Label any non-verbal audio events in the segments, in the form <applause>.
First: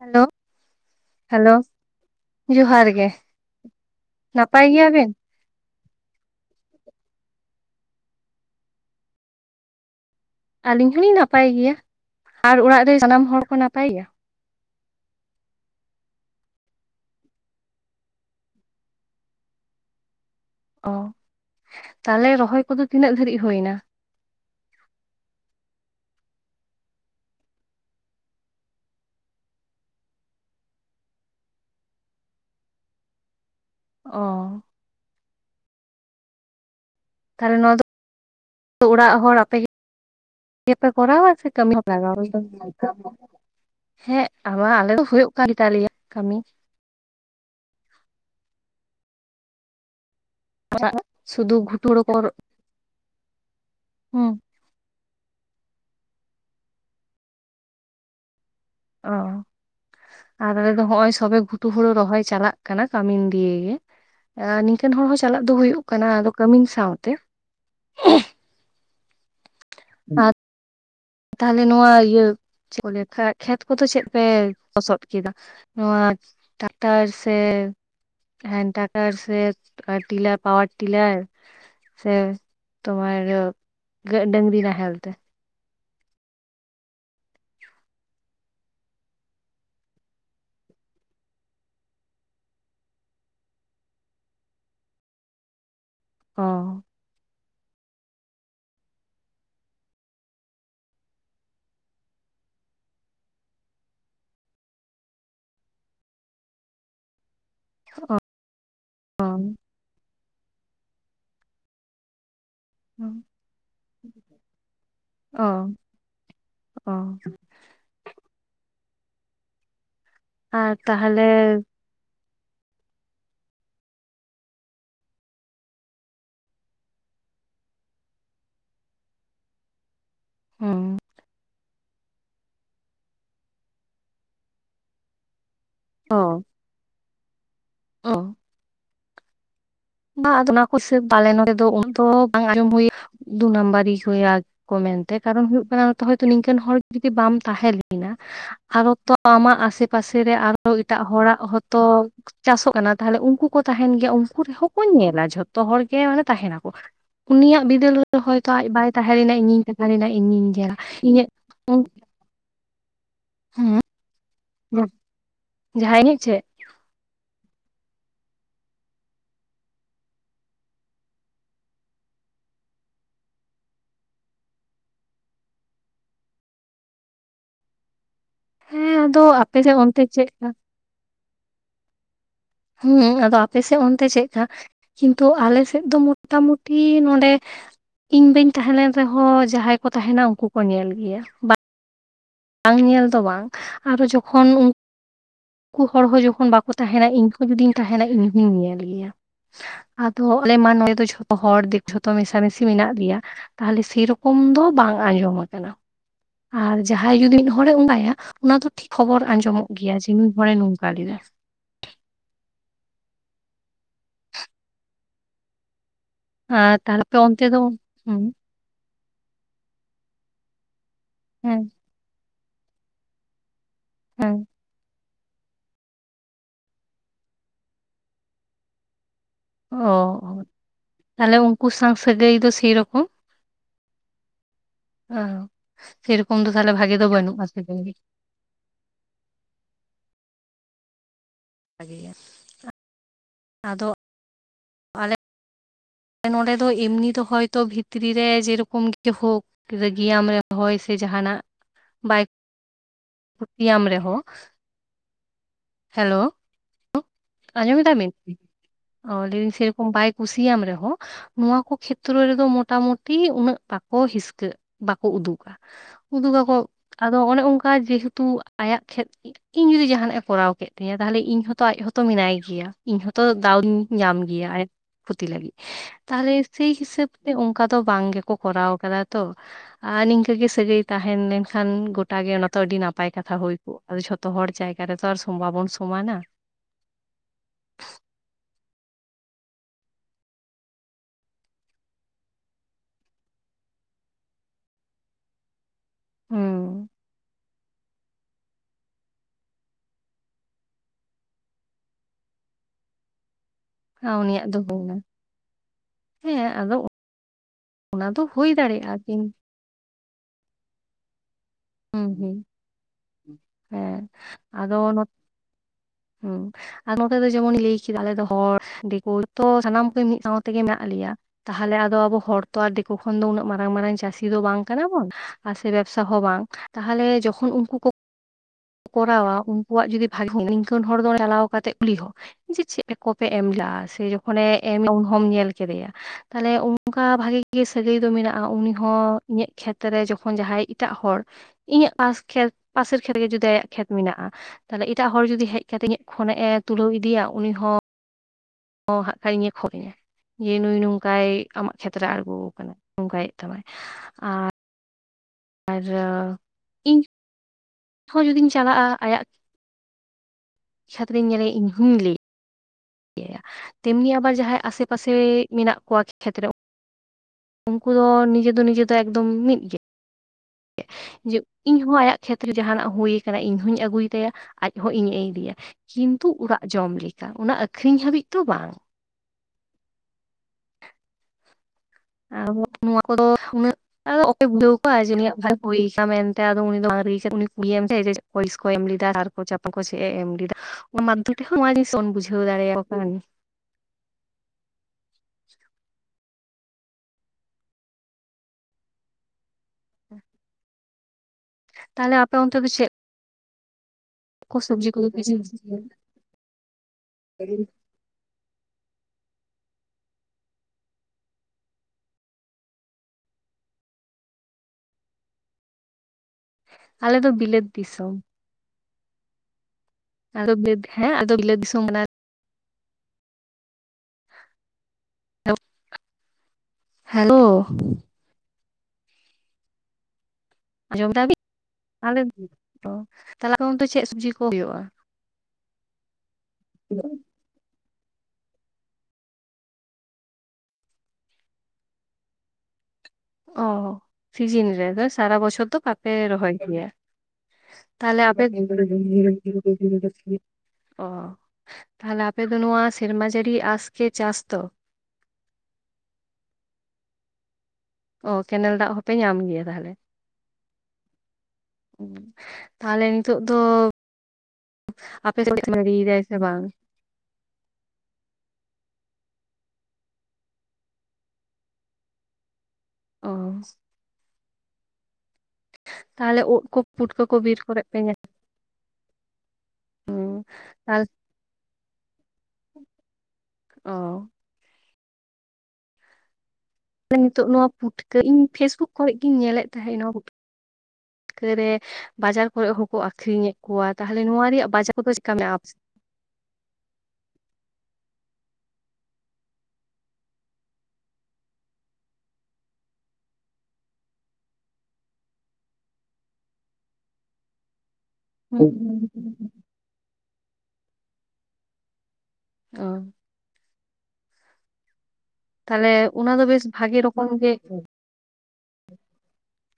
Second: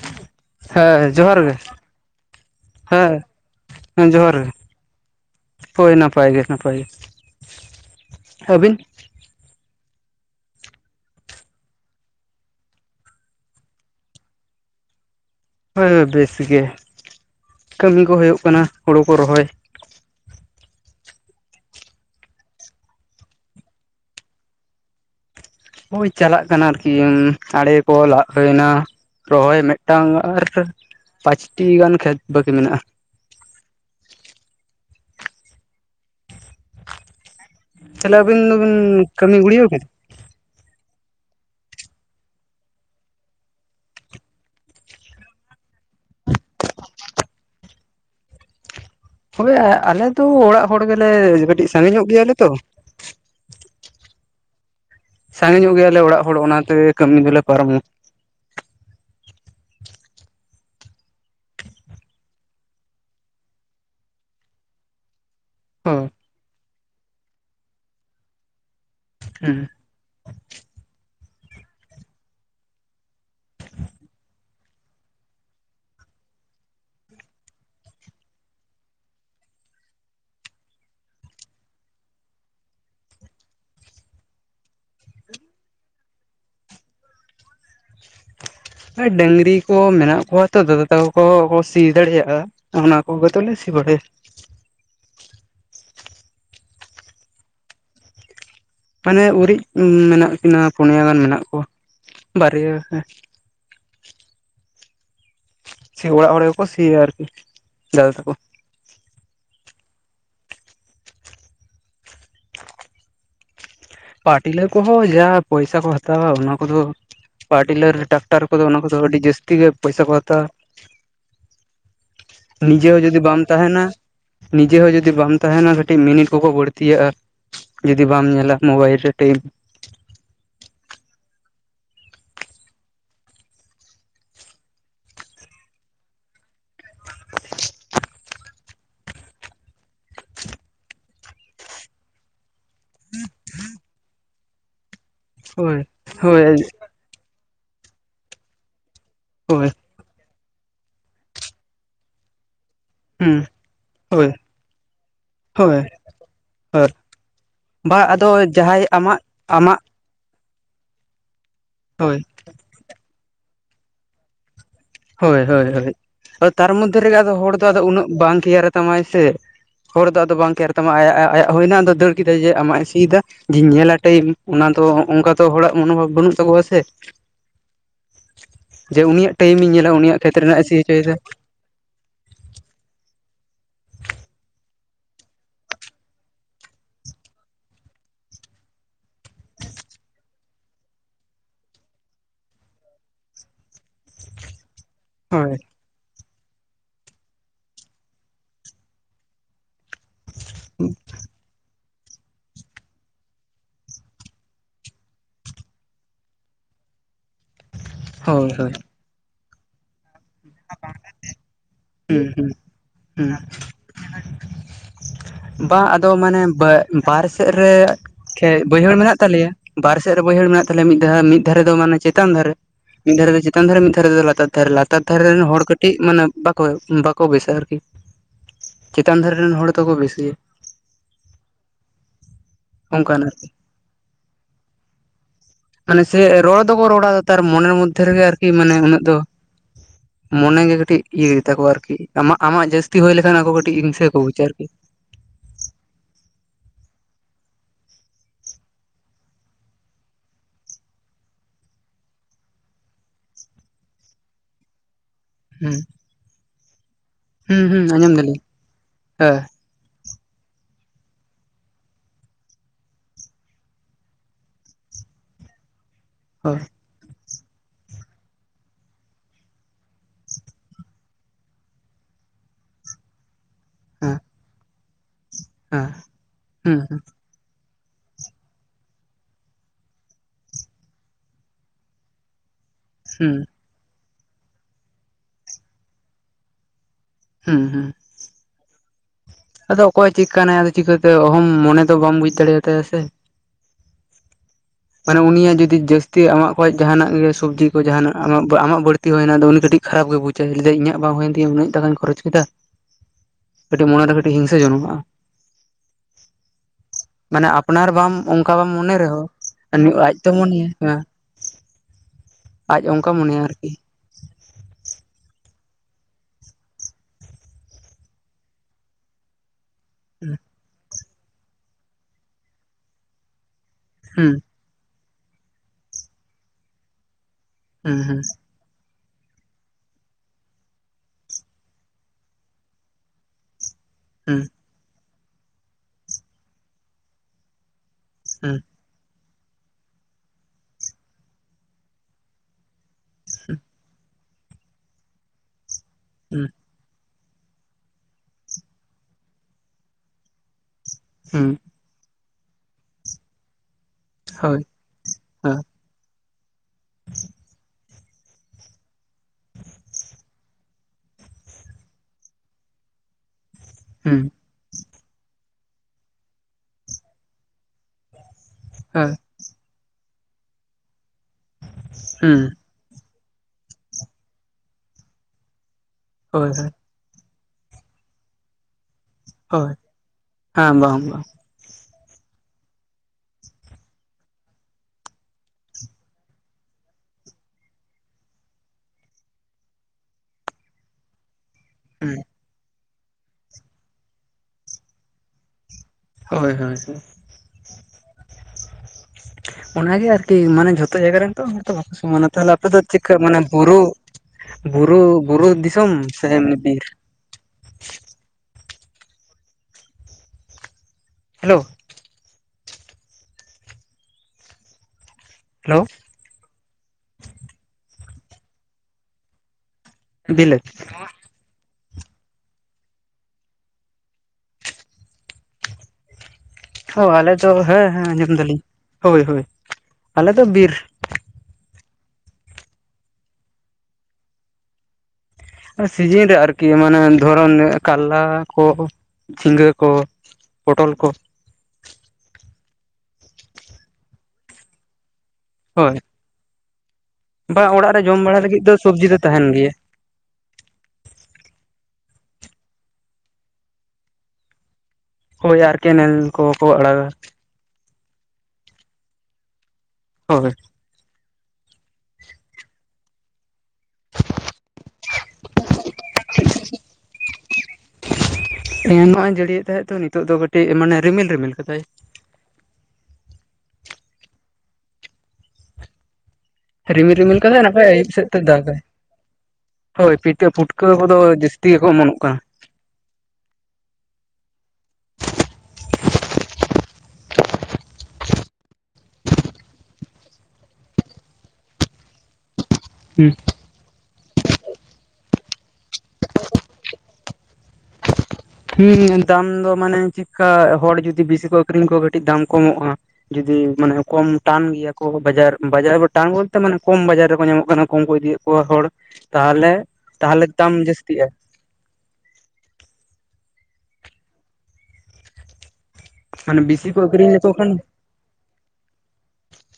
Hello ᱦᱮᱸ ᱡᱚᱦᱟᱨ hello ᱜᱮ ᱡᱚᱦᱟᱨ ᱜᱮ ᱦᱮᱸ ᱦᱮᱸ ᱡᱚᱦᱟᱨ ᱜᱮ ᱾ ᱱᱟᱯᱟᱭ ᱜᱮᱭᱟᱵᱤᱱ ᱦᱳᱭ ᱱᱟᱯᱟᱭ ᱜᱮ ᱱᱟᱯᱟᱭ ᱜᱮ ᱟᱹᱵᱤᱱ ᱟᱹᱞᱤᱧ ᱦᱚ ᱞᱤᱧ ᱱᱟᱯᱟᱭ ᱜᱮᱭᱟ ᱟᱨ ᱚᱲᱟᱜ ᱨᱮ ᱥᱟᱱᱟᱢ ᱦᱚᱲ ᱠᱚ ᱱᱟᱯᱟᱭ ᱜᱮᱭᱟ ᱾ ᱦᱳᱭ ᱦᱳᱭ ᱵᱮᱥ ᱜᱮ ᱠᱟᱹᱢᱤ ᱠᱚ ᱦᱩᱭᱩᱜ ᱠᱟᱱᱟ ᱦᱳᱲᱳ ᱠᱚ ᱨᱚᱦᱚᱭ ᱾ ᱚ ᱛᱟᱦᱚᱞᱮ ᱨᱚᱦᱚᱭ ᱠᱚᱫᱚ ᱛᱤᱱᱟᱹᱜ ᱫᱷᱟᱹᱨᱤᱡ ᱦᱩᱭᱱᱟ? ᱳᱭ ᱪᱟᱞᱟᱜ ᱠᱟᱱᱟ ᱟᱨᱠᱤ ᱟᱲᱮ ᱠᱚ ᱞᱟᱜ ᱦᱩᱭ ᱱᱟ ᱾ ᱨᱚᱦᱚᱭ ᱢᱤᱫᱴᱟᱝ ᱟᱨ ᱯᱟᱸᱪᱴᱤ ᱜᱟᱱ ᱠᱷᱮᱛ ᱵᱟᱹᱠᱤ ᱢᱮᱱᱟᱜᱼᱟ᱾ ᱚ, ᱛᱟᱦᱚᱞᱮ ᱱᱚᱣᱟ ᱫᱚ, ᱛᱟᱦᱚᱞᱮ ᱟᱹᱵᱤᱱ ᱫᱚᱵᱤᱱ ᱠᱟᱹᱢᱤ ᱜᱩᱲᱭᱟᱹᱣ ᱠᱮᱫ ᱡᱮ ᱯᱮ ᱠᱚᱨᱟᱣᱼᱟ ᱥᱮ ᱠᱟᱹᱢᱤ ᱦᱚᱸ, <inaudible> ᱦᱮᱸ ᱟᱢᱟᱜ ᱟᱞᱮ ᱫᱚ ᱦᱩᱭᱩᱜ ᱠᱟᱱ ᱛᱟᱞᱮᱭᱟ ᱠᱟᱹᱢᱤ᱾ ᱦᱳᱭ ᱟ ᱟᱞᱮ ᱫᱚ ᱚᱲᱟᱜ ᱦᱚᱲ ᱜᱮᱞᱮ ᱥᱩᱫᱷᱩ ᱠᱟᱹᱴᱤᱡ ᱜᱷᱩᱴᱩ ᱥᱟᱸᱜᱮ ᱦᱩᱲᱩ ᱧᱚᱜ ᱠᱚ ᱜᱮᱭᱟᱞᱮ ᱛᱚ᱾ ᱦᱩᱸ, ᱥᱟᱸᱜᱮ ᱧᱚᱜ ᱜᱮᱭᱟᱞᱮ ᱚᱲᱟᱜ ᱦᱚᱲ ᱚᱱᱟᱛᱮ ᱠᱟᱹᱢᱤ ᱫᱚᱞᱮ ᱯᱟᱨᱚᱢᱟ᱾ ᱚ, ᱟᱨ ᱟᱞᱮᱫᱚ ᱦᱚᱜᱼᱚᱭ ᱥᱚᱵᱮ ᱜᱷᱩᱴᱩ ᱦᱩᱲᱩ ᱨᱚᱦᱚᱭ ᱪᱟᱞᱟᱜ ᱠᱟᱱᱟ ᱠᱟᱹᱢᱤᱱ ᱫᱤᱭᱮ ᱜᱮ᱾ ᱟ ᱱᱤᱝᱠᱟᱹᱱ ᱦᱚᱲ ᱦᱚᱸ ᱪᱟᱞᱟᱜ ᱫᱚ ᱦᱩᱭᱩᱜ ᱠᱟᱱᱟ ᱦᱳᱭ ᱠᱟᱹᱢᱤᱱ ᱥᱟᱸᱶᱛᱮ᱾ ᱦᱩᱸ, ᱟᱨ ᱛᱟᱦᱚᱞᱮ ᱱᱚᱣᱟ ᱤᱭᱟᱹ ᱪᱮᱫ ᱠᱚ ᱞᱟᱹᱭᱟ ᱠᱷᱟ ᱠᱷᱮᱛ ᱠᱚᱫᱚ ᱪᱮᱫ ᱯᱮ ᱞᱚᱥᱚᱫ ᱠᱮᱫᱟ? ᱱᱚᱣᱟ ᱴᱟᱠᱴᱟᱨ ᱥᱮ, ᱦᱮᱱ ᱴᱟᱠᱴᱟᱨ ᱥᱮ ᱴᱤᱞᱟᱨ ᱯᱟᱣᱟᱨ ᱴᱤᱞᱟᱨ? ᱥᱮ ᱛᱳᱢᱟᱨ ᱰᱟᱝᱨᱤ ᱱᱟᱦᱮᱞ ᱛᱮ? ᱟ ᱰᱟᱹᱝᱨᱤ ᱠᱚ ᱢᱮᱱᱟᱜ ᱠᱚᱣᱟ ᱛᱚ ᱫᱟᱫᱟ ᱛᱟᱠᱚ ᱠᱚ ᱥᱤ ᱫᱟᱲᱮᱭᱟᱜᱼᱟ᱾ ᱚᱱᱟᱠᱚᱜᱮ ᱛᱚᱞᱮ ᱥᱤ ᱵᱟᱲᱟᱭᱟ᱾ ᱚ, ᱢᱟᱱᱮ ᱩᱨᱤᱡ ᱢᱮᱱᱟᱜ ᱠᱤᱱᱟᱹ ᱯᱩᱱᱭᱟ ᱜᱟᱱ ᱢᱮᱱᱟᱜ ᱠᱚᱣᱟ ᱵᱟᱨᱭᱟ ᱥᱤ ᱚᱲᱟᱜ ᱦᱚᱲ ᱜᱮᱠᱚ ᱥᱤᱭᱟ ᱟᱨᱠᱤ᱾ ᱫᱟᱫᱟ ᱚ ᱛᱟᱠᱚ ᱚᱢ ᱦᱮᱸ, ᱯᱟᱨᱴᱤᱞᱟᱹᱣ ᱠᱚᱦᱚᱸ ᱡᱟ ᱯᱚᱭᱥᱟ ᱠᱚ ᱦᱟᱛᱟᱣᱟ ᱚᱱᱟ ᱠᱚᱫᱚ, ᱚ ᱯᱟᱴᱤᱞᱟᱨ ᱰᱟᱠᱴᱟᱨ ᱠᱚᱫᱚ ᱚᱱᱟ ᱠᱚᱫᱚ ᱟᱹᱰᱤ ᱡᱟᱹᱥᱛᱤ ᱜᱮ ᱯᱚᱭᱥᱟ ᱠᱚ ᱦᱟ ᱟᱨ ᱛᱟᱦᱟᱞᱮ, ᱱᱤᱡᱮ ᱦᱚᱸ ᱡᱩᱫᱤ ᱵᱟᱢ ᱛᱟᱦᱮᱱᱟ, ᱱᱤᱡᱮ ᱦᱚᱸ ᱡᱩᱫᱤ ᱵᱟᱢ ᱛᱟᱦᱮᱱᱟ ᱠᱟᱹᱴᱤᱡ ᱢᱤᱱᱤᱴ ᱠᱚᱠᱚ ᱵᱟᱹᱲᱛᱤᱭᱟᱜᱼᱟ ᱡᱩᱫᱤ ᱵᱟᱢ ᱧᱮᱞᱟ᱾ ᱢᱳᱵᱟᱭᱤᱞ ᱨᱮ ᱴᱟᱹᱭᱤᱢ ᱦᱩᱸ ᱚ, ᱚ, ᱵᱟ ᱟᱫᱚ ᱚᱱᱟ ᱠᱚ ᱥᱮ ᱵᱟᱞᱮ ᱱᱚᱰᱮ ᱫᱚ ᱩᱱᱟᱹᱜ ᱫᱚ ᱵᱟᱝ ᱟᱡᱚᱢ ᱦᱩᱭ ᱫᱩ ᱱᱟᱢᱵᱟᱨᱤ ᱦᱩᱭᱟ᱾ ᱠᱚ ᱢᱮᱱᱛᱮ ᱠᱟᱨᱚᱱ ᱦᱩᱭᱩᱜ ᱦᱳᱭ ᱠᱟᱱᱟ ᱛᱚ ᱦᱚᱭᱛᱚ ᱦᱳᱭ ᱱᱤᱝᱠᱟᱹᱱ ᱦᱚᱲ ᱡᱩᱫᱤ ᱵᱟᱢ ᱛᱟᱦᱮᱸ ᱞᱤᱱᱟ ᱟᱨ ᱦᱚᱸ ᱛᱚ, ᱟᱢᱟᱜ ᱦᱳᱭ ᱟᱥᱮ ᱯᱟᱥᱮ ᱨᱮ ᱟᱨᱦᱚ ᱮᱴᱟᱜ ᱦᱚᱲᱟᱜ ᱦᱚᱛᱚ ᱪᱟᱥᱚᱜ ᱠᱟᱱᱟ᱾ ᱛᱟᱦᱞᱮ ᱦᱩᱸ ᱩᱱᱠᱩ ᱠᱚ ᱛᱟᱦᱮᱱ ᱜᱮᱭᱟ ᱦᱳᱭ ᱩᱱᱠᱩ ᱨᱮᱦᱚᱸ ᱠᱚ ᱧᱮᱞᱟ ᱡᱷᱚᱛᱚ ᱦᱚᱲ ᱦᱳᱭ ᱜᱮ ᱢᱟᱱᱮ ᱛᱟᱦᱮᱱᱟᱠᱚ᱾ ᱦᱳᱭ ᱩᱱᱤᱭᱟᱜ ᱵᱤᱫᱟᱹᱞ ᱵᱟ ᱨᱮ ᱟᱫᱚ ᱦᱚᱭᱛᱚ ᱟᱡ ᱡᱟᱦᱟᱸᱭ ᱵᱟᱭ ᱛᱟᱦᱮᱸ ᱟᱢᱟᱜ ᱞᱮᱱᱟ ᱤᱧᱤᱧ ᱟᱢᱟᱜ ᱛᱟᱦᱮᱸᱞᱮᱱᱟ ᱤᱧᱤᱧ ᱧᱮᱞᱟ ᱤᱧᱟᱹᱜ ᱩᱱ ᱦᱳᱭ, ᱦᱮᱸ, ᱦᱳᱭ ᱦᱳᱭ ᱦᱳᱭ ᱟᱫᱚ ᱛᱟᱨ ᱢᱚᱫᱽᱫᱷᱮ ᱨᱮᱜᱮ ᱟᱫᱚ ᱦᱚᱲ ᱫᱚ ᱩᱱᱟᱹᱜ ᱵᱟᱝ ᱠᱮᱭᱟᱨᱟᱛᱟᱢᱟᱭ ᱥᱮ? ᱦᱚᱲ ᱫᱚ ᱟᱫᱚ ᱵᱟᱝ ᱠᱮᱭᱟᱨᱟᱛᱟᱢᱟᱭ ᱟᱭᱟᱜ ᱟᱭᱟᱜ ᱟᱭᱟᱜ ᱦᱩᱭᱱᱟ ᱟᱫᱚ ᱫᱟᱹᱲ ᱠᱮᱫᱟᱭ ᱡᱮ ᱟᱢᱟᱜ ᱮ ᱥᱤᱭᱫᱟ᱾ ᱡᱤᱧ ᱧᱮᱞᱟ ᱴᱟᱭᱤᱢ ᱚᱱᱟ ᱫᱚ ᱚᱝᱠᱟ ᱛᱚ ᱦᱚᱲᱟᱜ ᱢᱚᱱᱳᱵᱷᱟᱵ ᱵᱟᱹᱱᱩᱜ ᱛᱟᱠᱚᱣᱟ ᱥᱮ? <unintelligible> ᱦᱮᱸ ᱡᱮ ᱟᱫᱚ ᱩᱱᱤᱭᱟᱜ ᱟᱯᱮ ᱴᱟᱭᱤᱢᱤᱧ ᱥᱮᱫ ᱧᱮᱞᱟ ᱚᱱᱛᱮ ᱩᱱᱤᱭᱟᱜ ᱠᱷᱮᱛ ᱪᱮᱫᱠᱟ ᱨᱮᱱᱟᱜ ᱮ ᱥᱤ ᱦᱚᱪᱚᱭᱮᱫᱟ᱾ ᱦᱩᱸ ᱟᱫᱚ ᱟᱯᱮ ᱥᱮᱜ ᱚᱱᱛᱮ ᱪᱮᱜᱠᱟ? ᱫᱚ ᱟᱞᱮ ᱥᱮᱜ ᱫᱚ ᱢᱳᱴᱟᱢᱩᱴᱤ ᱱᱚᱰᱮ ᱤᱧ ᱵᱟᱹᱧ ᱛᱟᱦᱮᱸ ᱞᱮᱱ ᱨᱮᱦᱚᱸ ᱡᱟᱸᱦᱟᱸᱭ ᱠᱚ ᱛᱟᱦᱮᱱᱟ ᱩᱱᱠᱩ ᱠᱚ ᱧᱮᱞ ᱜᱮᱭᱟ᱾ <inaudible> ᱵᱟᱝ ᱧᱮᱞ ᱫᱚ ᱵᱟᱝ ᱟᱨᱚ ᱡᱚᱠᱷᱚᱱ ᱩᱱ ᱦᱳᱭ᱾ ᱠᱩ ᱦᱚᱲ ᱦᱚᱸ ᱡᱚᱠᱷᱚᱱ ᱵᱟᱠᱚ ᱛᱟᱦᱮᱱᱟ ᱤᱧ ᱦᱚᱸ ᱡᱩᱫᱤᱧ ᱛᱟᱦᱮᱱᱟ ᱤᱧ ᱦᱚᱧ ᱧᱮᱞ ᱜᱮᱭᱟ᱾ ᱟᱫᱚ ᱟᱞᱮ ᱢᱟ ᱱᱚᱰᱮ ᱫᱚ ᱡᱚᱛᱚ ᱦᱚᱲ ᱫᱮᱠ ᱡᱷᱚᱛᱚ ᱢᱮᱥᱟᱢᱮᱥᱤ ᱢᱮᱱᱟᱜ ᱞᱤᱭᱟ, ᱛᱟᱦᱟᱞᱮ ᱥᱮᱨᱚᱠᱚᱢ ᱫᱚ ᱵᱟᱝ ᱟᱸᱡᱚᱢ ᱟᱠᱟᱱᱟ᱾ ᱟᱨ ᱡᱟᱦᱟᱸᱭ ᱡᱩᱫᱤ ᱢᱤᱫ ᱦᱚᱲᱮ <inaudible> ᱦᱳᱭ ᱚᱱᱟ ᱫᱚ ᱦᱳᱭ ᱴᱷᱤᱠ ᱠᱷᱚᱵᱚᱨ ᱟᱸᱡᱚᱢᱚᱜ ᱜᱮᱭᱟ ᱡᱮ ᱱᱩᱭ ᱦᱚᱲᱮ ᱱᱚᱝᱠᱟ ᱞᱮᱫᱟ᱾ ᱦᱩᱸ ᱦᱩᱸ ᱦᱩᱸ᱾ ᱵᱟ ᱟᱫᱚ ᱢᱟᱱᱮ ᱵᱟ ᱟᱨ ᱛᱟᱦᱚᱞᱮ ᱟᱯᱮ ᱵᱟᱨ ᱚᱱᱛᱮ ᱥᱮᱜ ᱫᱚ ᱨᱮ᱾ ᱦᱩᱸ ᱦᱮᱸ ᱵᱟᱹᱭᱦᱟᱹᱲ ᱢᱮᱱᱟᱜ ᱛᱟᱞᱮᱭᱟ ᱵᱟᱨ ᱥᱮᱜ ᱨᱮ ᱵᱟᱹᱭᱦᱟᱹᱲ ᱢᱮᱱᱟᱜ ᱛᱟᱞᱮᱭᱟ ᱢᱤᱫ ᱫᱷᱟ ᱢᱤᱫ ᱦᱮᱸ ᱫᱷᱟᱨᱮ ᱫᱚ ᱢᱟᱱᱮ ᱪᱮᱛᱟᱱ ᱫᱷᱟᱨᱮ᱾ ᱢᱤᱫ ᱫᱷᱟᱨᱮ ᱫᱚ ᱪᱮᱛᱟᱱ ᱫᱷᱟᱨᱮ ᱢᱤᱫ ᱫᱷᱟᱨᱮ ᱫᱚ ᱦᱮᱸ ᱞᱟᱛᱟᱨ ᱫᱷᱟᱨᱮ ᱞᱟᱛᱟᱨ ᱫᱷᱟᱨᱮ ᱨᱮᱱ ᱦᱚᱲ ᱠᱟᱹᱴᱤᱡ ᱢᱟᱱᱮ ᱵᱟ ᱠᱚ, ᱵᱟᱠᱚ ᱵᱮᱥᱟ ᱟᱨᱠᱤ ᱪᱮᱛᱟᱱ ᱫᱷᱟᱨᱮ ᱨᱮᱱ ᱦᱚᱲ ᱫᱚᱠᱚ ᱵᱮᱥᱜᱤᱭᱟ᱾ ᱛᱷᱟᱞᱮ ᱩᱱᱠᱩ ᱥᱟᱶ ᱥᱟᱹᱜᱟᱭ ᱫᱚ ᱥᱮᱨᱚᱠᱚᱢ ᱚᱱᱠᱟᱱ ᱟᱨᱠᱤ ᱚ ᱢᱟᱱᱮ ᱥᱮ ᱥᱮᱨᱚᱠᱚᱢ ᱫᱚ ᱛᱟᱦᱞᱮ ᱵᱷᱟᱜᱤ ᱫᱚ ᱵᱟᱹᱱᱩᱜᱼᱟ ᱥᱟᱹᱜᱟᱭ ᱾ ᱤ ᱢᱟᱱᱮ ᱩᱱᱟᱹᱜ ᱫᱚ, ᱢᱚᱱᱮ ᱜᱮ ᱠᱟᱹᱴᱤᱡ ᱤᱭᱟᱹ ᱛᱟᱠᱚᱣᱟ ᱟᱨ ᱠᱤ ᱵᱷᱟᱜᱮᱭᱟ ᱟᱢᱟᱜ ᱟᱢᱟᱜ ᱡᱟᱹᱥᱛᱤ ᱦᱩᱭ ᱞᱮᱠᱷᱟᱱ ᱟᱠᱚ ᱠᱟᱹᱴᱤᱡ ᱟᱫᱚ ᱦᱤᱝᱥᱟᱹ ᱠᱚ ᱵᱩᱡᱟ ᱟᱨᱠᱤ᱾ ᱟᱞᱮ ᱱᱚᱰᱮ ᱫᱚ ᱮᱢᱱᱤ ᱫᱚ ᱦᱚᱭᱛᱚ ᱵᱷᱤᱛᱨᱤ ᱨᱮ ᱡᱮᱨᱚᱠᱚᱢ ᱜᱮ ᱦᱳᱠ ᱨᱟᱹᱜᱤᱭᱟᱢ ᱨᱮᱦᱚᱭ ᱥᱮ ᱡᱟᱸᱦᱟᱸᱱᱟᱜ ᱵᱟᱭ ᱛᱷᱩᱛᱤᱭᱟᱢ ᱨᱮᱦᱚᱸ ᱦᱩᱸ ᱦᱮᱞᱳ, ᱦᱩᱸ ᱦᱩᱸ ᱟᱸᱡᱚᱢᱮᱫᱟ ᱵᱤᱱ, ᱟᱸᱡᱚᱢ ᱫᱟᱞᱤᱧ ᱚ ᱦᱮᱸ ᱞᱟᱹᱭᱫᱤᱧ ᱥᱮᱨᱚᱠᱚᱢ ᱵᱟᱭ ᱠᱩᱥᱤᱭᱟᱢ ᱨᱮᱦᱚᱸ ᱱᱚᱣᱟ ᱠᱚ ᱠᱷᱮᱛᱨᱚ ᱨᱮᱫᱚ ᱢᱳᱴᱟᱢᱩᱴᱤ ᱩᱱᱟᱹᱜ ᱵᱟᱠᱚ ᱦᱤᱥᱠᱟᱹᱜ ᱵᱟᱠᱚ ᱩᱫᱩᱜᱟ᱾ ᱩᱫᱩ ᱜᱟᱠᱚ ᱦᱳᱭ ᱟᱫᱚ ᱚᱱᱮ ᱚᱱᱠᱟ ᱡᱮᱦᱮᱛᱩ ᱟᱭᱟᱜ ᱠᱷᱮᱛ ᱤ ᱤᱧ ᱡᱩᱫᱤ ᱡᱟᱦᱟᱱᱟᱜᱼᱮ ᱠᱚᱨᱟᱣ ᱠᱮᱫ ᱛᱤᱧᱟ ᱛᱟᱦᱞᱮ ᱤᱧ ᱦᱚᱛᱚ ᱟᱡᱦᱚᱛᱚ ᱢᱮᱱᱟᱭ ᱜᱤᱭᱟ ᱤᱧ ᱦᱚᱛᱚ ᱫᱟᱣᱧ ᱧᱟᱢ ᱦᱮᱸ ᱜᱮᱭᱟ ᱟᱡ ᱯᱷᱩᱛᱤ ᱞᱟᱜᱤᱜ, ᱛᱟᱦᱞᱮ ᱥᱮᱭ ᱦᱮᱸ ᱦᱤᱥᱟᱹᱵ ᱚᱱᱠᱟ ᱫᱚ ᱵᱟᱝ ᱜᱮᱠᱚ ᱠᱚᱨᱟᱣ ᱠᱟᱫᱟ ᱛᱚ ᱟᱨ ᱱᱤᱝᱠᱟᱹ ᱜᱮ ᱥᱟᱹᱜᱟᱹᱭ ᱛᱟᱦᱮᱸ ᱞᱮᱱᱠᱷᱟᱱ ᱜᱚᱴᱟ ᱜᱮ ᱚᱱᱟᱛᱚ ᱟᱰᱤ ᱱᱟᱯᱟᱭ ᱦᱩᱸ ᱦᱩᱸ ᱠᱟᱛᱷᱟ ᱦᱩᱭ ᱠᱚᱜ, ᱟᱫᱚ ᱡᱷᱚᱛᱚ ᱦᱚᱲ ᱡᱟᱭᱜᱟ ᱨᱮᱛᱚ ᱟᱨ <inaudible> ᱵᱟᱵᱚᱱ ᱥᱚᱢᱟᱱᱟ᱾ ᱦᱮᱸ ᱦᱮᱸ ᱟᱫᱚ ᱚᱠᱚᱭ ᱪᱮ ᱠᱟᱱᱟᱭ ᱟᱫᱚ ᱪᱤᱠᱟᱹᱛᱮ ᱚᱦᱚᱢ ᱢᱚᱱᱮ ᱫᱚ ᱵᱟᱢ ᱵᱩᱡ ᱫᱟᱲᱮᱭᱟᱜ ᱛᱟᱭᱟ ᱥᱮ᱾ ᱢᱟᱱᱮ ᱩᱱᱤᱭᱟᱜ ᱡᱚᱫᱤ ᱡᱟᱹᱥᱛᱤ ᱟᱢᱟᱜ ᱠᱷᱚᱡ ᱦᱩᱸ ᱡᱟᱦᱟᱱᱟᱜ ᱜᱮ ᱥᱚᱵᱡᱤ ᱡᱟᱸᱦᱱᱟᱜ ᱟᱢᱟᱜ ᱵᱟᱹᱲᱛᱤ ᱦᱩᱭᱮᱱᱟ ᱟᱫᱚ ᱩᱱᱤ ᱠᱟᱹᱴᱤᱡ ᱠᱷᱟᱨᱟᱯ ᱜᱮ ᱵᱩᱡᱟᱭ ᱪᱮᱫᱟ ᱤᱧᱟᱹᱜ ᱵᱟᱝ ᱦᱩᱭᱮᱱ ᱛᱤᱧᱟᱹ ᱩᱱᱟᱹᱜ ᱴᱟᱠᱟᱧ ᱠᱷᱚᱨᱚᱪ ᱠᱮᱫᱟ᱾ <inaudible> ᱠᱟᱹᱴᱤᱡ ᱢᱚᱱᱮ ᱟᱨ ᱨᱮ ᱩᱱᱤᱭᱟᱜ ᱫᱚ ᱦᱤᱝᱥᱟ. ᱦᱩᱭᱱᱟ ᱡᱚᱱᱢᱚᱜᱼᱟ᱾ ᱦᱮᱸ ᱟᱫᱚ ᱢᱟᱱᱮ ᱟᱯᱱᱟᱨ ᱚᱱᱟ ᱵᱟᱢ ᱫᱚ ᱦᱩᱭ ᱚᱱᱠᱟ ᱵᱟᱢ ᱫᱟᱲᱮᱭᱟᱜᱼᱟ ᱢᱚᱱᱮ ᱠᱤᱱ ᱨᱮᱦᱚᱸ ᱟᱨ ᱩᱱᱤ ᱟᱡ ᱛᱚ ᱢᱚᱱᱮᱭᱟ <inaudible> ᱦᱮᱸ᱾ ᱦᱩᱸ ᱦᱩᱸ ᱟᱡ ᱚᱱᱠᱟ ᱢᱚᱱᱮᱭᱟ ᱟᱨᱠᱤ ᱦᱮᱸ ᱟᱫᱚ, ᱦᱩᱸ ᱟᱨ ᱱᱚᱛᱮ ᱫᱚ ᱡᱮᱢᱚᱱᱤᱧ ᱞᱟᱹᱭ ᱠᱮᱫᱟ ᱟᱞᱮ ᱫᱚ ᱦᱚᱲ ᱫᱤᱠᱩ ᱛᱚ ᱥᱟᱱᱟᱢ ᱢᱤᱫ ᱦᱩᱸ ᱥᱟᱶ ᱛᱮᱜᱮ ᱢᱮᱱᱟᱜ ᱞᱮᱭᱟ, ᱛᱟᱦᱚᱞᱮ ᱟᱫᱚ ᱟᱵᱚ ᱦᱚᱲ ᱛᱚ ᱟᱨ ᱫᱤᱠᱩ ᱠᱷᱚᱱ ᱫᱚ ᱩᱱᱟᱹᱜ ᱢᱟᱨᱟᱝ ᱢᱟᱨᱟᱝ ᱪᱟᱹᱥᱤ ᱦᱩᱸ ᱫᱚ ᱵᱟᱝ ᱠᱟᱱᱟ ᱵᱚᱱ ᱟᱨ ᱥᱮ ᱵᱮᱵᱥᱟ ᱦᱚᱸ ᱵᱟᱝ ᱛᱟᱦᱚᱞᱮ ᱡᱚᱠᱷᱚᱱ ᱦᱩᱸ ᱦᱩᱸ ᱠᱚᱨᱟᱣᱟ ᱩᱱᱠᱩᱣᱟᱜ ᱡᱩᱫᱤ ᱵᱷᱟᱜᱤ ᱱᱤᱝᱠᱟᱹᱱ ᱦᱚᱲ ᱫᱚ ᱪᱟᱞᱟᱣ ᱠᱟᱛᱮᱫ <inaudible> ᱡᱮ ᱪᱮᱫ ᱠᱚᱯᱮ ᱮᱢᱞᱟᱼᱟ, ᱥᱮ ᱦᱩᱸ ᱡᱚᱠᱷᱚᱱᱮ ᱮᱢᱟ ᱩᱱᱦᱚᱢ ᱧᱮᱞ ᱠᱮᱫᱮᱭᱟ, ᱛᱟᱦᱞᱮ ᱚᱱᱠᱟ ᱵᱷᱟᱜᱤ ᱜᱮ ᱥᱟᱹᱜᱟᱹᱭ ᱫᱚ ᱢᱮᱱᱟᱜᱼᱟ ᱦᱩᱸ ᱩᱱᱤ ᱦᱚᱸ ᱤᱧᱟᱹᱜ ᱠᱷᱮᱛ ᱨᱮ ᱡᱚᱠᱷᱚᱱ ᱡᱟᱸᱦᱟᱸᱭ ᱮᱴᱟᱜ ᱦᱚᱲ᱾ ᱤᱧᱟᱹᱜ ᱯᱟᱥ ᱠᱷᱮᱛ ᱯᱟᱥᱮᱨ ᱠᱷᱮᱛ ᱜᱮ ᱡᱩᱫᱤ ᱟᱭᱟᱜ ᱠᱷᱮᱛ ᱢᱮᱱᱟᱜᱼᱟ ᱛᱟᱞᱦᱮ ᱮᱴᱟᱜ ᱦᱚᱲ ᱡᱩᱫᱤ ᱦᱮᱡ ᱠᱟᱛᱮ ᱤᱧᱟᱹᱜ ᱠᱷᱚᱱᱮ ᱦᱩᱸ ᱮ ᱛᱩᱞᱟᱹᱣ ᱤᱫᱤᱭᱟ ᱩᱱᱤ ᱦᱚᱸ ᱚ ᱦᱟᱸᱜ ᱠᱷᱟᱱ ᱤᱧᱮ ᱠᱷᱚᱡᱤᱧᱟ ᱡᱮ ᱱᱩᱭ ᱱᱚᱝᱠᱟᱭ ᱦᱩᱸ ᱟᱢᱟᱜ ᱠᱷᱮᱛᱨᱮ ᱟᱬᱜᱚ ᱟᱠᱟᱱᱟ ᱚᱝᱠᱟᱭᱮᱫ ᱛᱟᱢᱟᱭ ᱾ ᱦᱳᱭ ᱦᱮᱸ ᱾ ᱟᱨ ᱾ <unintelligible> ᱦᱚᱸ ᱡᱩᱫᱤᱧ ᱪᱟᱞᱟᱜᱼᱟ ᱟᱭᱟᱜ ᱪᱦᱟᱛ ᱨᱤᱧ ᱧᱮᱞᱮᱭᱟ ᱤᱧ ᱦᱩᱝᱞᱤ ᱛᱮᱢᱱᱤ ᱦᱩᱸ ᱟᱵᱟᱨ ᱡᱟᱦᱟᱸᱭ ᱟᱥᱮ ᱯᱟᱥᱮ ᱢᱮᱱᱟᱜ ᱠᱚᱣᱟ ᱠᱷᱮᱛᱨᱮ ᱩᱱᱠᱩ ᱫᱚ ᱱᱤᱡᱮ ᱫᱚ ᱱᱤᱡᱮ ᱫᱚ ᱦᱳᱭ ᱮᱠᱫᱚᱢ ᱢᱤᱫ ᱜᱮᱭᱟ ᱡᱮ ᱤᱧᱦᱚᱸ ᱟᱭᱟᱜ ᱦᱩᱸ ᱠᱷᱮᱛᱨᱮ ᱡᱟᱦᱟᱱᱟᱜ ᱦᱩᱭ ᱤᱧ ᱦᱚᱧ ᱟᱹᱜᱩᱭ ᱛᱟᱭᱟ ᱟᱡ ᱦᱚᱸ ᱤᱧ ᱮ ᱤᱫᱤᱭᱟ ᱠᱤᱱᱛᱩ ᱦᱳᱭ ᱚᱲᱟᱜ ᱦᱳᱭ ᱡᱚᱢ ᱞᱮᱠᱟ ᱾ ᱚᱱᱟ ᱟᱠᱷᱨᱤᱧ ᱦᱟᱹᱵᱤᱡ ᱛᱚ ᱵᱟᱝ ᱦᱳᱭ ᱦᱮᱸ ᱵᱟᱝ ᱵᱟᱝ ᱾ ᱟᱵᱚ ᱱᱚᱣᱟ ᱠᱚᱫᱚ ᱩᱱᱟᱹᱜ ᱟ ᱟᱫᱚ ᱚᱠᱚᱭ ᱵᱩᱡᱷᱟᱹᱣᱟ ᱡᱮ ᱩᱱᱤᱭᱟᱜ ᱵᱷᱟᱜ ᱦᱩᱭᱠᱟᱱᱟ ᱢᱮᱱᱛᱮ ᱟᱫᱚ ᱩᱱᱤ ᱫᱚ ᱵᱟᱝ ᱩᱱᱤ ᱠᱩᱲᱤᱭᱟᱜ ᱡᱮ ᱯᱚᱭᱥ ᱠᱚ ᱮᱢ ᱞᱮᱫᱟ ᱟᱨ ᱠᱚ ᱪᱟᱯᱟ ᱠᱚ ᱪᱮᱫ ᱮᱢ ᱞᱮᱫᱟ ᱚᱱᱟ ᱢᱟᱫᱽᱫᱚᱢ ᱦᱚᱸ ᱡᱤᱱᱤᱥ ᱵᱚᱱ ᱦᱩᱸ ᱵᱩᱡᱷᱟᱹᱣᱟᱲᱮᱭᱟᱜ ᱠᱟᱱᱟ <inaudible> <inaudible> ᱦᱳᱭ ᱦᱳᱭ ᱦᱩ ᱾ ᱚᱱᱟᱜᱮ ᱟᱨᱠᱤ ᱢᱟᱱᱮ ᱡᱷᱚᱛᱚ ᱡᱟᱭᱜᱟ ᱨᱮᱱ ᱛᱚ ᱵᱟᱠᱚ ᱛᱟᱦᱚᱞᱮ ᱥᱚᱢᱟᱱᱟ ᱛᱟᱦᱞᱮ ᱚᱱᱛᱮ ᱟᱯᱮ ᱫᱚ ᱪᱮᱫ ᱪᱮᱫᱟᱹ ᱢᱟᱱᱮ ᱵᱩᱨᱩ ᱠᱚ ᱥᱚᱵᱽᱡᱤ ᱵᱩᱨᱩ ᱠᱚᱫᱚ ᱯᱮ ᱵᱩᱨᱩ ᱫᱤᱥᱚᱢ ᱥᱮᱱ ᱵᱤᱨ? ᱟᱹᱰᱤ <inaudible> ᱦᱮᱞᱳ ᱾ ᱦᱮᱞᱳ ᱾ ᱟᱞᱮ ᱫᱚ ᱵᱤᱞᱟᱹᱛ ᱫᱤᱥᱚᱢ ᱾ ᱵᱤᱞᱟᱹᱛ ᱟᱞᱮᱫᱚ ᱦᱮᱸ ᱟᱞᱮᱫᱚ ᱵᱮᱞᱟᱹᱛ ᱫᱤᱥᱚᱢ ᱠᱟᱱᱟ ᱦᱮᱞ <unintelligible> ᱦᱚ ᱟᱞᱮ ᱫᱚ ᱦᱮᱸ ᱦᱮᱸ ᱟᱧᱡᱚᱢ ᱫᱟᱞᱤᱧ ᱦᱳᱭ ᱦᱳᱭ ᱟᱞᱮ ᱫᱚ ᱵᱤᱨ ᱾ ᱟᱸᱡᱚᱢ ᱫᱟᱵᱤᱱ ᱟᱞᱮ ᱫᱚ ᱛᱟᱦᱞᱮ ᱚᱱᱛᱮ ᱫᱚ ᱪᱮᱫ ᱥᱚᱵᱡᱤ ᱠᱚ ᱦᱩᱭᱩᱜᱼᱟ ᱾ ᱥᱤᱡᱤᱱ ᱨᱮ ᱟᱨᱠᱤ ᱢᱟᱱᱮ ᱫᱷᱚᱨᱚᱱ ᱮ ᱾ ᱠᱟᱞᱞᱟ ᱠᱚ, ᱡᱷᱤᱸᱜᱟᱹ ᱠᱚ, ᱯᱚᱴᱚᱞ ᱠᱚ ᱾ ᱚ ᱥᱤᱡᱤᱱ ᱨᱮ ᱫᱚ ᱥᱟᱨᱟ ᱵᱚᱪᱷᱚᱨ ᱫᱚ ᱦᱳᱭ ᱵᱟᱯᱮ ᱨᱚᱦᱚᱭ ᱜᱮᱭᱟ? ᱵᱟ ᱚᱲᱟᱜ ᱨᱮ ᱛᱟᱦᱞᱮ ᱡᱚᱢ ᱵᱟᱲᱟ ᱟᱯᱮ <inaudible> ᱞᱟᱹᱜᱤᱫ ᱫᱚ ᱥᱚᱵᱽᱡᱤ ᱫᱚ ᱛᱟᱦᱮᱱ ᱜᱮᱭᱟ ᱚ ᱛᱟᱦᱚᱞᱮ ᱟᱯᱮ ᱫᱚ ᱱᱚᱣᱟ ᱥᱮᱨᱢᱟ ᱡᱟᱹᱲᱤ ᱟᱸᱥᱜᱮ ᱪᱟᱹᱥ ᱫᱚ? ᱦᱳᱭ ᱟᱨ ᱠᱮᱱᱮᱞ ᱠᱚᱠᱚ ᱟᱲᱟᱜ-ᱟ ᱾ ᱚ ᱠᱮᱱᱮᱞ ᱫᱟᱜ ᱦᱚᱸᱯᱮ ᱧᱟᱢ ᱜᱮᱭᱟ ᱛᱟᱦᱚᱞᱮ ᱾ ᱦᱳᱭ ᱾ ᱛᱟᱦᱚᱞᱮ ᱱᱤᱛᱳᱜ ᱫᱚ ᱟᱯᱮ ᱥᱮᱫ <inaudible> ᱫᱟᱭ ᱥᱮ ᱵᱟᱝ? <inaudible> ᱛᱮᱦᱮᱸᱱ ᱱᱚᱜᱼᱚᱭ ᱡᱟᱹᱲᱤᱭᱮᱫ ᱛᱟᱦᱮᱸᱫ ᱛᱚ ᱱᱤᱛᱚᱜ ᱫᱚ ᱠᱟᱹᱴᱤᱡ ᱢᱟᱱᱮ ᱨᱤᱢᱤᱞ ᱨᱤᱢᱤᱞ ᱠᱟᱫᱟᱭ ᱾ ᱚ ᱾ ᱛᱟᱦᱚᱞᱮ ᱳᱫ ᱨᱤᱢᱤᱞ ᱨᱤᱢᱤᱞ ᱠᱟᱫᱟᱭ ᱱᱟᱜ ᱠᱷᱟᱱ ᱟᱹᱭᱩᱵᱽ ᱥᱮᱫ ᱛᱮ ᱫᱟᱜᱽᱟᱭ ᱾ ᱦᱳᱭ, ᱯᱤᱴᱟᱹ ᱯᱷᱩᱴᱠᱟᱹ ᱠᱚᱫᱚ ᱡᱟᱹᱥᱛᱤ ᱜᱮ ᱠᱚ ᱚᱢᱚᱱᱚᱜ ᱠᱟᱱᱟ ᱾ ᱚ ᱾ ᱱᱤᱛᱚᱜ ᱱᱚᱣᱟ ᱯᱩᱴᱠᱟᱹ ᱤᱧ ᱯᱷᱮᱥᱵᱩᱠ ᱠᱚᱨᱮ ᱜᱤᱧ ᱧᱮᱞᱮᱫ ᱛᱟᱦᱮᱸᱫ ᱱᱚᱣᱟ ᱯᱩᱴᱼᱼ ᱪᱠᱟᱹᱨᱮ ᱵᱟᱡᱟᱨ ᱠᱚᱨᱮ ᱦᱚᱸᱠᱚ ᱦᱩᱸ ᱟᱠᱷᱨᱤᱧ ᱮᱫ ᱠᱚᱣᱟ, ᱛᱟᱦᱚᱞᱮ ᱱᱚᱣᱟ ᱨᱮᱭᱟᱜ ᱵᱟᱡᱟᱨ ᱠᱚᱫᱚ ᱪᱮᱠᱟ <inaudible> ᱟᱯᱮ ᱦᱮᱸ ᱫᱟᱢ ᱫᱚ ᱢᱟᱱᱮ ᱪᱮᱫᱠᱟ ᱦᱚᱸᱲ ᱡᱩᱫᱤ ᱵᱤᱥᱤ ᱠᱚ ᱟᱠᱷᱨᱤᱝ ᱠᱚᱣᱟ ᱠᱟᱹᱴᱤᱡ ᱫᱟᱢ ᱠᱚᱢᱚᱜ-ᱟ᱾ ᱡᱩᱫᱤ ᱢᱟᱱᱮ ᱠᱚᱢ ᱴᱟᱱ ᱜᱮᱭᱟ ᱠᱚ ᱵᱟᱡᱟᱨ ᱵᱟᱡᱟᱨ ᱴᱟᱱ ᱵᱳᱞᱛᱮ ᱢᱟᱱᱮ ᱠᱚᱢ ᱵᱟᱡᱟᱨ ᱨᱮᱠᱚ ᱧᱟᱢᱚᱜ ᱠᱟᱱᱟ ᱠᱚᱢ ᱠᱚ ᱤᱫᱤ ᱠᱚᱣᱟ᱾ ᱚ ᱟᱠᱚ ᱦᱚᱲ ᱛᱟᱦᱚᱞᱮ ᱛᱟᱦᱚᱞᱮ ᱫᱟᱢ ᱡᱟᱹᱥᱛᱤᱜ-ᱟ᱾ ᱚ᱾ ᱛᱟᱦᱚᱞᱮ ᱚᱱᱟ ᱫᱚ ᱢᱟᱱᱮ ᱵᱮᱥ ᱵᱮᱥᱤ ᱵᱷᱟᱜᱮ ᱠᱚ ᱨᱚᱠᱚᱢ ᱟᱹᱠᱷᱨᱤᱧ ᱜᱮ ᱞᱮᱠᱚ ᱠᱷᱟᱱ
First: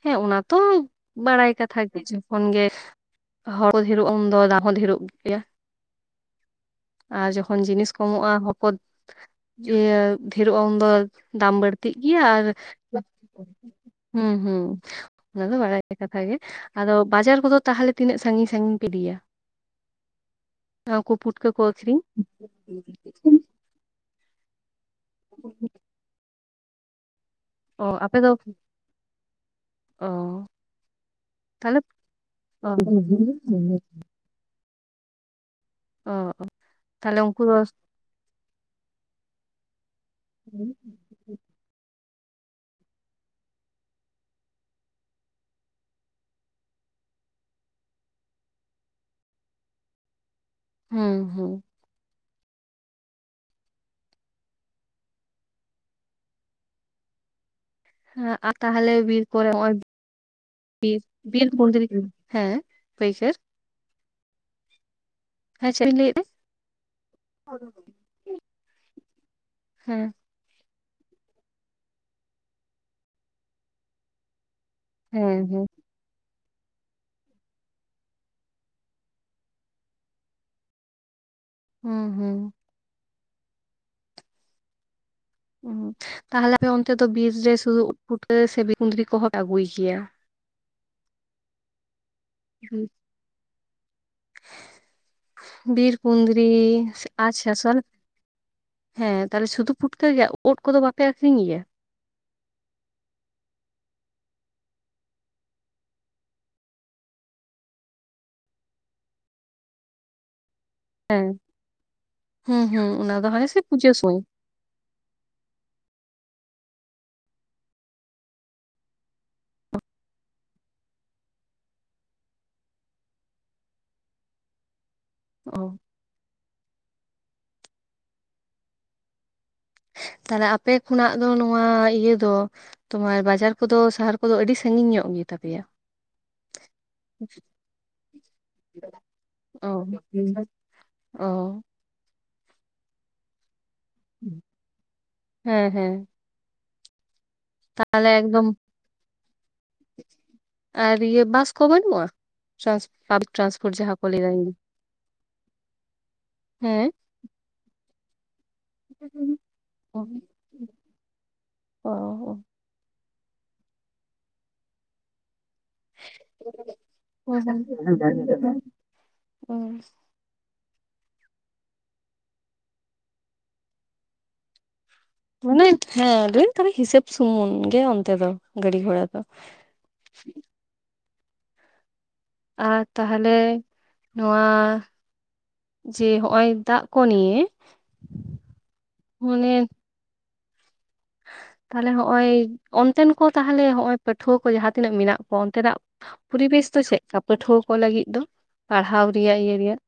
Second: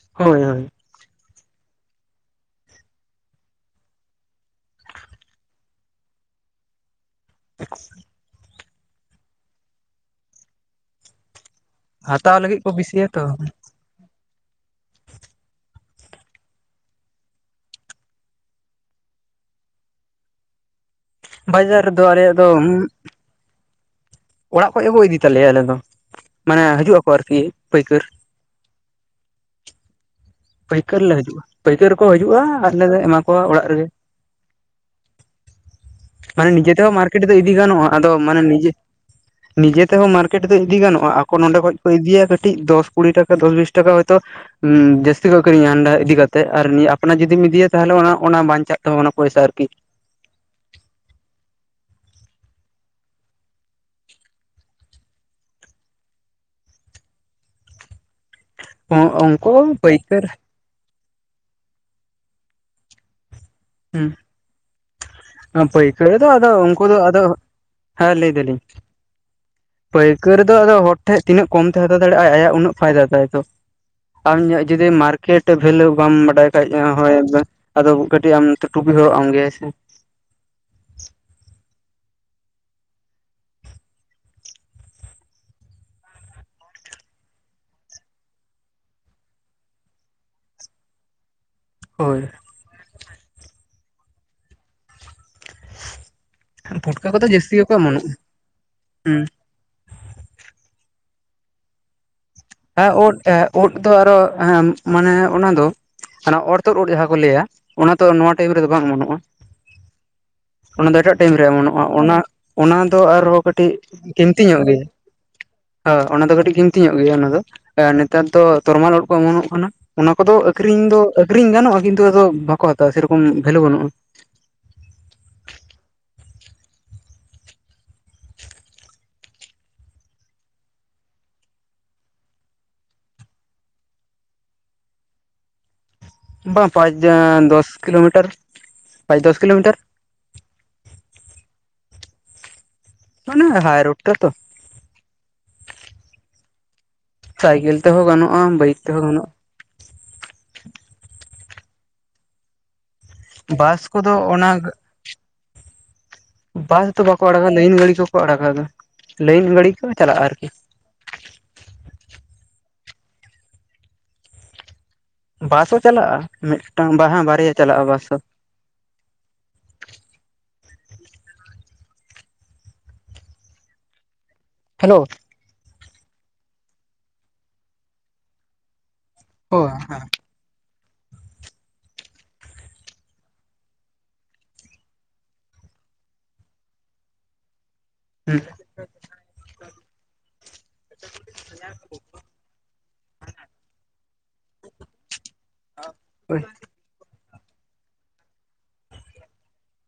ᱦᱮᱸ ᱚᱱᱟ ᱦᱳᱭ ᱛᱚ ᱦᱳᱭ ᱵᱟᱲᱟᱭ ᱠᱟᱛᱷᱟ ᱜᱮ ᱡᱚᱠᱷᱚᱱ ᱜᱮ ᱦᱚᱸᱲ ᱰᱷᱮᱨᱚᱜ ᱩᱱ ᱫᱚ ᱫᱟᱢ ᱦᱚᱸ ᱰᱷᱮᱨᱚᱜ ᱜᱮᱭᱟ᱾ <unintelligible> ᱟᱨ ᱡᱚᱠᱷᱚᱱ ᱡᱤᱱᱤᱥ ᱠᱚᱢᱚᱜ-ᱟ, ᱦᱚᱲ ᱤᱭᱟᱹ ᱰᱷᱮᱨᱚᱜ-ᱟ ᱩᱱᱫᱚ ᱫᱟᱢ ᱵᱟᱹᱲ ᱛᱤᱜ ᱜᱮᱭᱟ ᱦᱟᱛᱟᱣ ᱟᱨ ᱞᱟᱹᱜᱤᱫ ᱠᱚ ᱵᱮᱥᱤᱭᱟ ᱛᱚ <unintelligible> ᱩᱸ ᱦᱩᱸ ᱚᱱᱟ ᱫᱚ ᱵᱟᱲᱟᱭ ᱠᱟᱛᱷᱟ ᱜᱮ᱾ ᱟᱫᱚ ᱵᱟᱡᱟᱨ ᱠᱚᱫᱚ ᱛᱟᱦᱚᱞᱮ ᱛᱤᱱᱟᱹᱜ ᱥᱟᱹᱜᱤᱧ ᱥᱟᱹᱜᱤᱧ ᱤᱫᱤᱭᱟ? <unintelligible> ᱵᱟᱡᱟᱨ ᱟᱹᱠᱷᱨᱤᱧ? ᱨᱮᱫᱚ ᱟᱞᱮᱭᱟᱜ ᱫᱚ ᱚᱲᱟᱜ ᱠᱷᱚᱡ ᱦᱚᱸᱠᱚ ᱤᱫᱤ ᱛᱟᱞᱮᱭᱟ ᱟᱞᱮ ᱫᱚ ᱢᱟᱱᱮ ᱦᱤᱡᱩᱜ ᱟᱠᱚ ᱟᱨᱠᱤ᱾ ᱚ ᱯᱟᱹᱭᱠᱟᱹᱨ ᱟᱯᱮ ᱫᱚ ᱚ ᱯᱟᱹᱭᱠᱟᱹᱨ ᱞᱮ ᱦᱤᱡᱩᱜ-ᱟ᱾ ᱛᱟᱦᱞᱮ ᱯᱟᱹᱭᱠᱟᱹᱨ ᱠᱚ ᱦᱤᱡᱩᱜ-ᱟ ᱚ ᱟᱨ ᱞᱮ ᱮᱢᱟ ᱠᱚᱣᱟ ᱚᱲᱟᱜ ᱨᱮᱜᱮ᱾ ᱚ ᱢᱟᱱᱮ ᱱᱤᱡᱮ ᱛᱮᱦᱚᱸ ᱛᱟᱦᱞᱮ ᱢᱟᱨᱠᱮᱴ ᱫᱚ ᱩᱱᱠᱩ ᱤᱫᱤ ᱜᱟᱱᱚᱜ-ᱟ ᱟᱫᱚ ᱢᱟᱱᱮ ᱱᱤᱡᱮ ᱱᱤᱡᱮ ᱛᱮᱦᱚᱸ ᱢᱟᱨᱠᱮᱴ ᱫᱚ ᱤᱫᱤ ᱜᱟᱱᱚᱜ-ᱟ, ᱟᱠᱚ ᱱᱚᱸᱰᱮ ᱠᱷᱚᱱᱚᱡ ᱠᱚ ᱤᱫᱤᱭᱟ ᱠᱟᱹᱴᱤᱡ ᱫᱚᱥ ᱠᱩᱲᱤ ᱴᱟᱠᱟ ᱫᱚᱥ ᱵᱤᱥ ᱴᱟᱠᱟ ᱦᱚᱭᱛᱚ ᱦᱩᱸ ᱡᱟ ᱛᱤ ᱟᱹᱠᱤᱨᱤᱧᱟ ᱦᱟᱸᱰᱮ ᱤᱫᱤ ᱠᱟᱛᱮ ᱟᱨ ᱱᱤᱭᱟᱹ ᱟᱯᱱᱟᱨ ᱡᱩᱫᱤᱢ ᱤᱫᱤᱭᱤᱭᱟ ᱛᱟᱦᱚᱞᱮ ᱚᱱᱟ ᱚᱱᱟ ᱵᱟᱸᱧᱪᱟᱜ ᱛᱟᱢᱟ, ᱢᱟᱱᱮ ᱯᱚᱭᱥᱟ ᱟᱨᱠᱤ᱾ ᱦᱩᱸ ᱦᱩᱸ᱾ ᱦᱮᱸ ᱟ ᱛᱟᱦᱚᱞᱮ ᱵᱤᱨ ᱠᱚᱨᱮ ᱩᱱᱠᱩ ᱦᱚᱸᱜ ᱯᱟᱹᱭᱠᱟᱹᱨ ᱵᱤᱨ ᱵᱤᱨ ᱠᱩᱸᱫᱽᱨᱤ <unintelligible> ᱦᱮᱸ ᱯᱟᱹᱭᱠᱟᱹᱨ <unintelligible> ᱟ ᱦᱮᱸ ᱪᱮᱫ ᱵᱤᱱ ᱯᱟᱹᱭᱠᱟᱹᱨ ᱞᱟᱹᱭᱮᱫ ᱫᱚ ᱟᱫᱚ ᱩᱱᱠᱩ ᱫᱚ ᱟᱫᱚ ᱛᱟᱦᱮᱸ ᱦᱮᱸ ᱞᱟᱹᱭ ᱫᱟᱹᱞᱤᱧ ᱦᱮᱸ ᱯᱟᱹᱭ ᱠᱟᱹᱨ ᱫᱚ ᱟᱫᱚ ᱦᱚᱸᱲ ᱴᱷᱮᱡ ᱛᱤᱱᱟᱹᱜ ᱠᱚᱢ ᱛᱮ ᱦᱟᱛᱟᱣ ᱫᱟᱲᱮᱭᱟᱜ-ᱟ ᱟᱭᱟᱜ ᱩᱱᱟᱹᱜ ᱯᱷᱟᱭᱫᱟ ᱛᱟᱭ ᱛᱚ᱾ ᱟᱢᱟᱜ ᱡᱩᱫᱤ ᱦᱮᱸ ᱢᱟᱨᱠᱮᱴ ᱦᱮᱸ ᱵᱷᱮᱞᱩ ᱵᱟᱢ ᱵᱟᱰᱟᱭ ᱠᱷᱟᱡ ᱦᱚᱸ-ᱚᱭ ᱟᱫᱚ ᱠᱟᱹᱴᱤᱡ ᱟᱢ ᱴᱩᱯᱤ ᱦᱚᱨᱚᱜ ᱟᱢ ᱜᱮᱭᱟᱭ ᱥᱮ᱾ ᱦᱩᱸ ᱦᱩᱸ᱾ ᱛᱟᱦᱚᱞᱮ ᱟᱯᱮ ᱚᱱᱛᱮ ᱫᱚ ᱵᱤᱨ ᱨᱮ ᱥᱩᱫᱩ ᱩᱫ ᱯᱷᱩᱴᱟᱹ ᱥᱮ ᱠᱩᱸᱫᱽᱨᱤ ᱠᱚᱦᱚᱸ ᱯᱮ ᱟᱹᱜᱩᱭ ᱜᱮᱭᱟ? ᱦᱳᱭ ᱾ <unintelligible> ᱵᱤᱨ ᱠᱩᱸᱫᱽᱨᱤ ᱯᱩᱴᱠᱟᱹ <unintelligible> ᱠᱚᱫᱚ ᱟᱪ ᱡᱟᱹᱥᱛᱤ ᱜᱮᱠᱚ ᱥᱟᱥᱚᱞ ᱚᱢᱚᱱᱚᱜᱼᱟ ᱦᱩᱸ ᱦᱮᱸ ᱛᱟᱦᱟᱞᱮ ᱥᱩᱫᱩ ᱯᱷᱩᱴᱠᱟᱹ ᱜᱮ ᱩᱫ ᱠᱚᱫᱚ ᱵᱟᱯᱮ ᱟᱠᱷᱨᱤᱧ ᱜᱮᱭᱟ? ᱦᱮᱸ ᱳᱫ ᱮ ᱳᱫ ᱫᱚ ᱟᱨᱚ ᱦᱮᱸ ᱢᱟᱱᱮ ᱚᱱᱟ ᱫᱚ ᱚᱱᱟ ᱚᱨᱛᱚᱫ ᱳᱫ ᱡᱟᱦᱟᱸ ᱠᱚ ᱞᱟᱹᱭᱟ ᱚᱱᱟ ᱫᱚ ᱱᱚᱣᱟ ᱴᱟᱭᱤᱢ ᱨᱮᱫᱚ ᱵᱟᱝ ᱚᱚᱱᱚᱜ-ᱟ᱾ <unintelligible> ᱚᱱᱟ ᱫᱚ ᱮᱴᱟᱜ ᱦᱮᱸ ᱴᱟᱭᱤᱢ ᱨᱮ ᱮᱢᱚᱱᱚᱜ-ᱟ ᱚᱱᱟ ᱦᱩᱸ ᱚᱱᱟ ᱦᱩᱸ ᱫᱚ ᱟᱨᱦᱚᱸ ᱦᱟᱱᱮ ᱥᱮ ᱠᱟᱹᱴᱤᱡ ᱯᱩᱡᱟᱹ ᱥᱚᱢᱚᱭ ᱠᱤᱢᱛᱤ ᱧᱚᱜ ᱜᱮᱭᱟ ᱦᱚ ᱚᱱᱟ ᱫᱚ ᱠᱟᱹᱴᱤᱡ ᱠᱤᱢᱛᱤ ᱧᱚᱜ ᱜᱮᱭᱟ ᱚᱱᱟ ᱫᱚ᱾ ᱮ ᱱᱮᱛᱟᱨ ᱫᱚ ᱛᱚᱨᱢᱟᱞ ᱳᱫᱚ ᱠᱚ ᱮᱢᱚᱱᱚᱜ ᱠᱟᱱᱟ᱾ ᱚᱱᱟ ᱠᱚᱫᱚ ᱟᱠᱷᱨᱤᱧ ᱫᱚ ᱟᱠᱷᱨᱤᱧ ᱜᱟᱱᱚᱜ-ᱟ ᱠᱤᱱᱛᱩ ᱟᱫᱚ ᱵᱟᱠᱚ ᱦᱟᱛᱟᱣᱟ ᱥᱮᱨᱚᱠᱚᱢ ᱵᱷᱮᱞᱩ ᱵᱟᱱᱩᱜ-ᱟ᱾ ᱚ᱾ ᱛᱟᱦᱞᱮ ᱟᱯᱮ ᱠᱷᱚᱱᱟᱜ ᱫᱚ ᱱᱚᱣᱟ ᱤᱭᱟᱹ ᱫᱚ ᱛᱳᱢᱟᱨ ᱵᱟᱡᱟᱨ ᱠᱚᱫᱚ ᱥᱟᱦᱟᱨ ᱠᱚᱫᱚ ᱟᱹᱰᱤ ᱥᱟᱺᱜᱤᱧ ᱧᱚᱜ ᱜᱮᱛᱟᱯᱮᱭᱟ ᱵᱟᱝ ᱯᱟᱸᱪᱡᱟ ᱫᱚᱥ ᱠᱤᱞᱳᱢᱤᱴᱟᱨ ᱯᱟᱸᱪ ᱫᱚᱥ ᱠᱤᱞᱳᱢᱤᱴᱟᱨ ᱸ <inaudible> ᱚᱻ ᱚᱱᱟ ᱦᱟᱭ ᱨᱳᱰ ᱛᱮ ᱛᱚ ᱦᱮᱸ ᱦᱮᱸ ᱥᱟᱭᱠᱮᱞ ᱛᱮᱦᱚᱸ ᱛᱟᱦᱚᱞᱮ ᱜᱟᱱᱚᱜᱼᱟ ᱮᱠᱫᱚᱢ ᱵᱟᱭᱤᱠ ᱛᱮᱦᱚᱸ ᱜᱟᱱᱚᱜ ᱟᱨ ᱤᱭᱟᱹ ᱵᱟᱥ ᱠᱚ ᱵᱟᱹᱱᱩᱜᱼᱟ ᱵᱟᱥ ᱠᱚᱫᱚ ᱚᱱᱟ <unintelligible> ᱵᱟᱥ ᱦᱮᱸ ᱫᱚ ᱵᱟᱠᱚ ᱟᱲᱟᱜᱟ ᱞᱟᱹᱭᱤᱱ ᱜᱟᱹᱲᱤ ᱠᱚᱠᱚ ᱟᱲᱟᱜᱟ ᱟᱫᱚ ᱞᱟᱹᱭᱤᱱ ᱜᱟᱹᱲᱤ ᱠᱚ ᱪᱟᱞᱟᱜᱼᱟ ᱟᱨᱠᱤ ᱚᱻ ᱵᱟᱥ ᱦᱚᱸ ᱪᱟᱞᱟᱜᱼᱟ ᱢᱤᱫᱴᱟᱝ ᱵᱟ ᱵᱟᱨᱭᱟ ᱪᱟᱞᱟᱜᱼᱟ ᱵᱟᱥ ᱦᱚ <unintelligible> ᱦᱮᱞᱳ ᱢᱟᱱᱮ ᱦᱮᱸ ᱞᱟᱹᱭ ᱛᱟᱦᱚᱞᱮ ᱦᱤᱥᱟᱹᱵ ᱥᱩᱢᱩᱱ ᱜᱮ ᱚᱱᱛᱮ ᱫᱚ ᱜᱟᱹᱰᱤ ᱜᱷᱚᱲᱟ ᱫᱚ ᱦᱳ ᱦᱮᱸ ᱟᱨ ᱛᱟᱦᱚᱞᱮ ᱱᱚᱣᱟ ᱡᱮ ᱦᱚᱜᱼᱚᱭ ᱫᱟᱜ ᱠᱚ ᱱᱤᱭᱮ ᱦᱮᱸ ᱢᱚᱱᱮ ᱛᱟᱞᱦᱮ ᱦᱚᱸᱜᱼᱚᱭ ᱚᱱᱛᱮᱱ ᱠᱚ ᱛᱟᱦᱮᱞᱮ ᱦᱚᱸᱜᱼᱚᱭ ᱯᱟᱹᱴᱷᱣᱟᱹ ᱠᱚ ᱡᱟᱦᱟᱸᱛᱤᱱᱟᱹᱜ ᱢᱮᱱᱟᱜ ᱚᱱᱛᱮᱱᱟᱜ ᱯᱚᱨᱤᱵᱮᱥ ᱫᱚ ᱪᱮᱫᱠᱟ ᱯᱟᱹᱴᱷᱩᱣᱟᱹ ᱠᱚ ᱞᱟᱹᱜᱤᱫ ᱫᱚ ᱯᱟᱲᱦᱟᱣ ᱨᱮᱭᱟᱜ ᱤᱭᱟᱹ ᱨᱮᱭᱟᱜ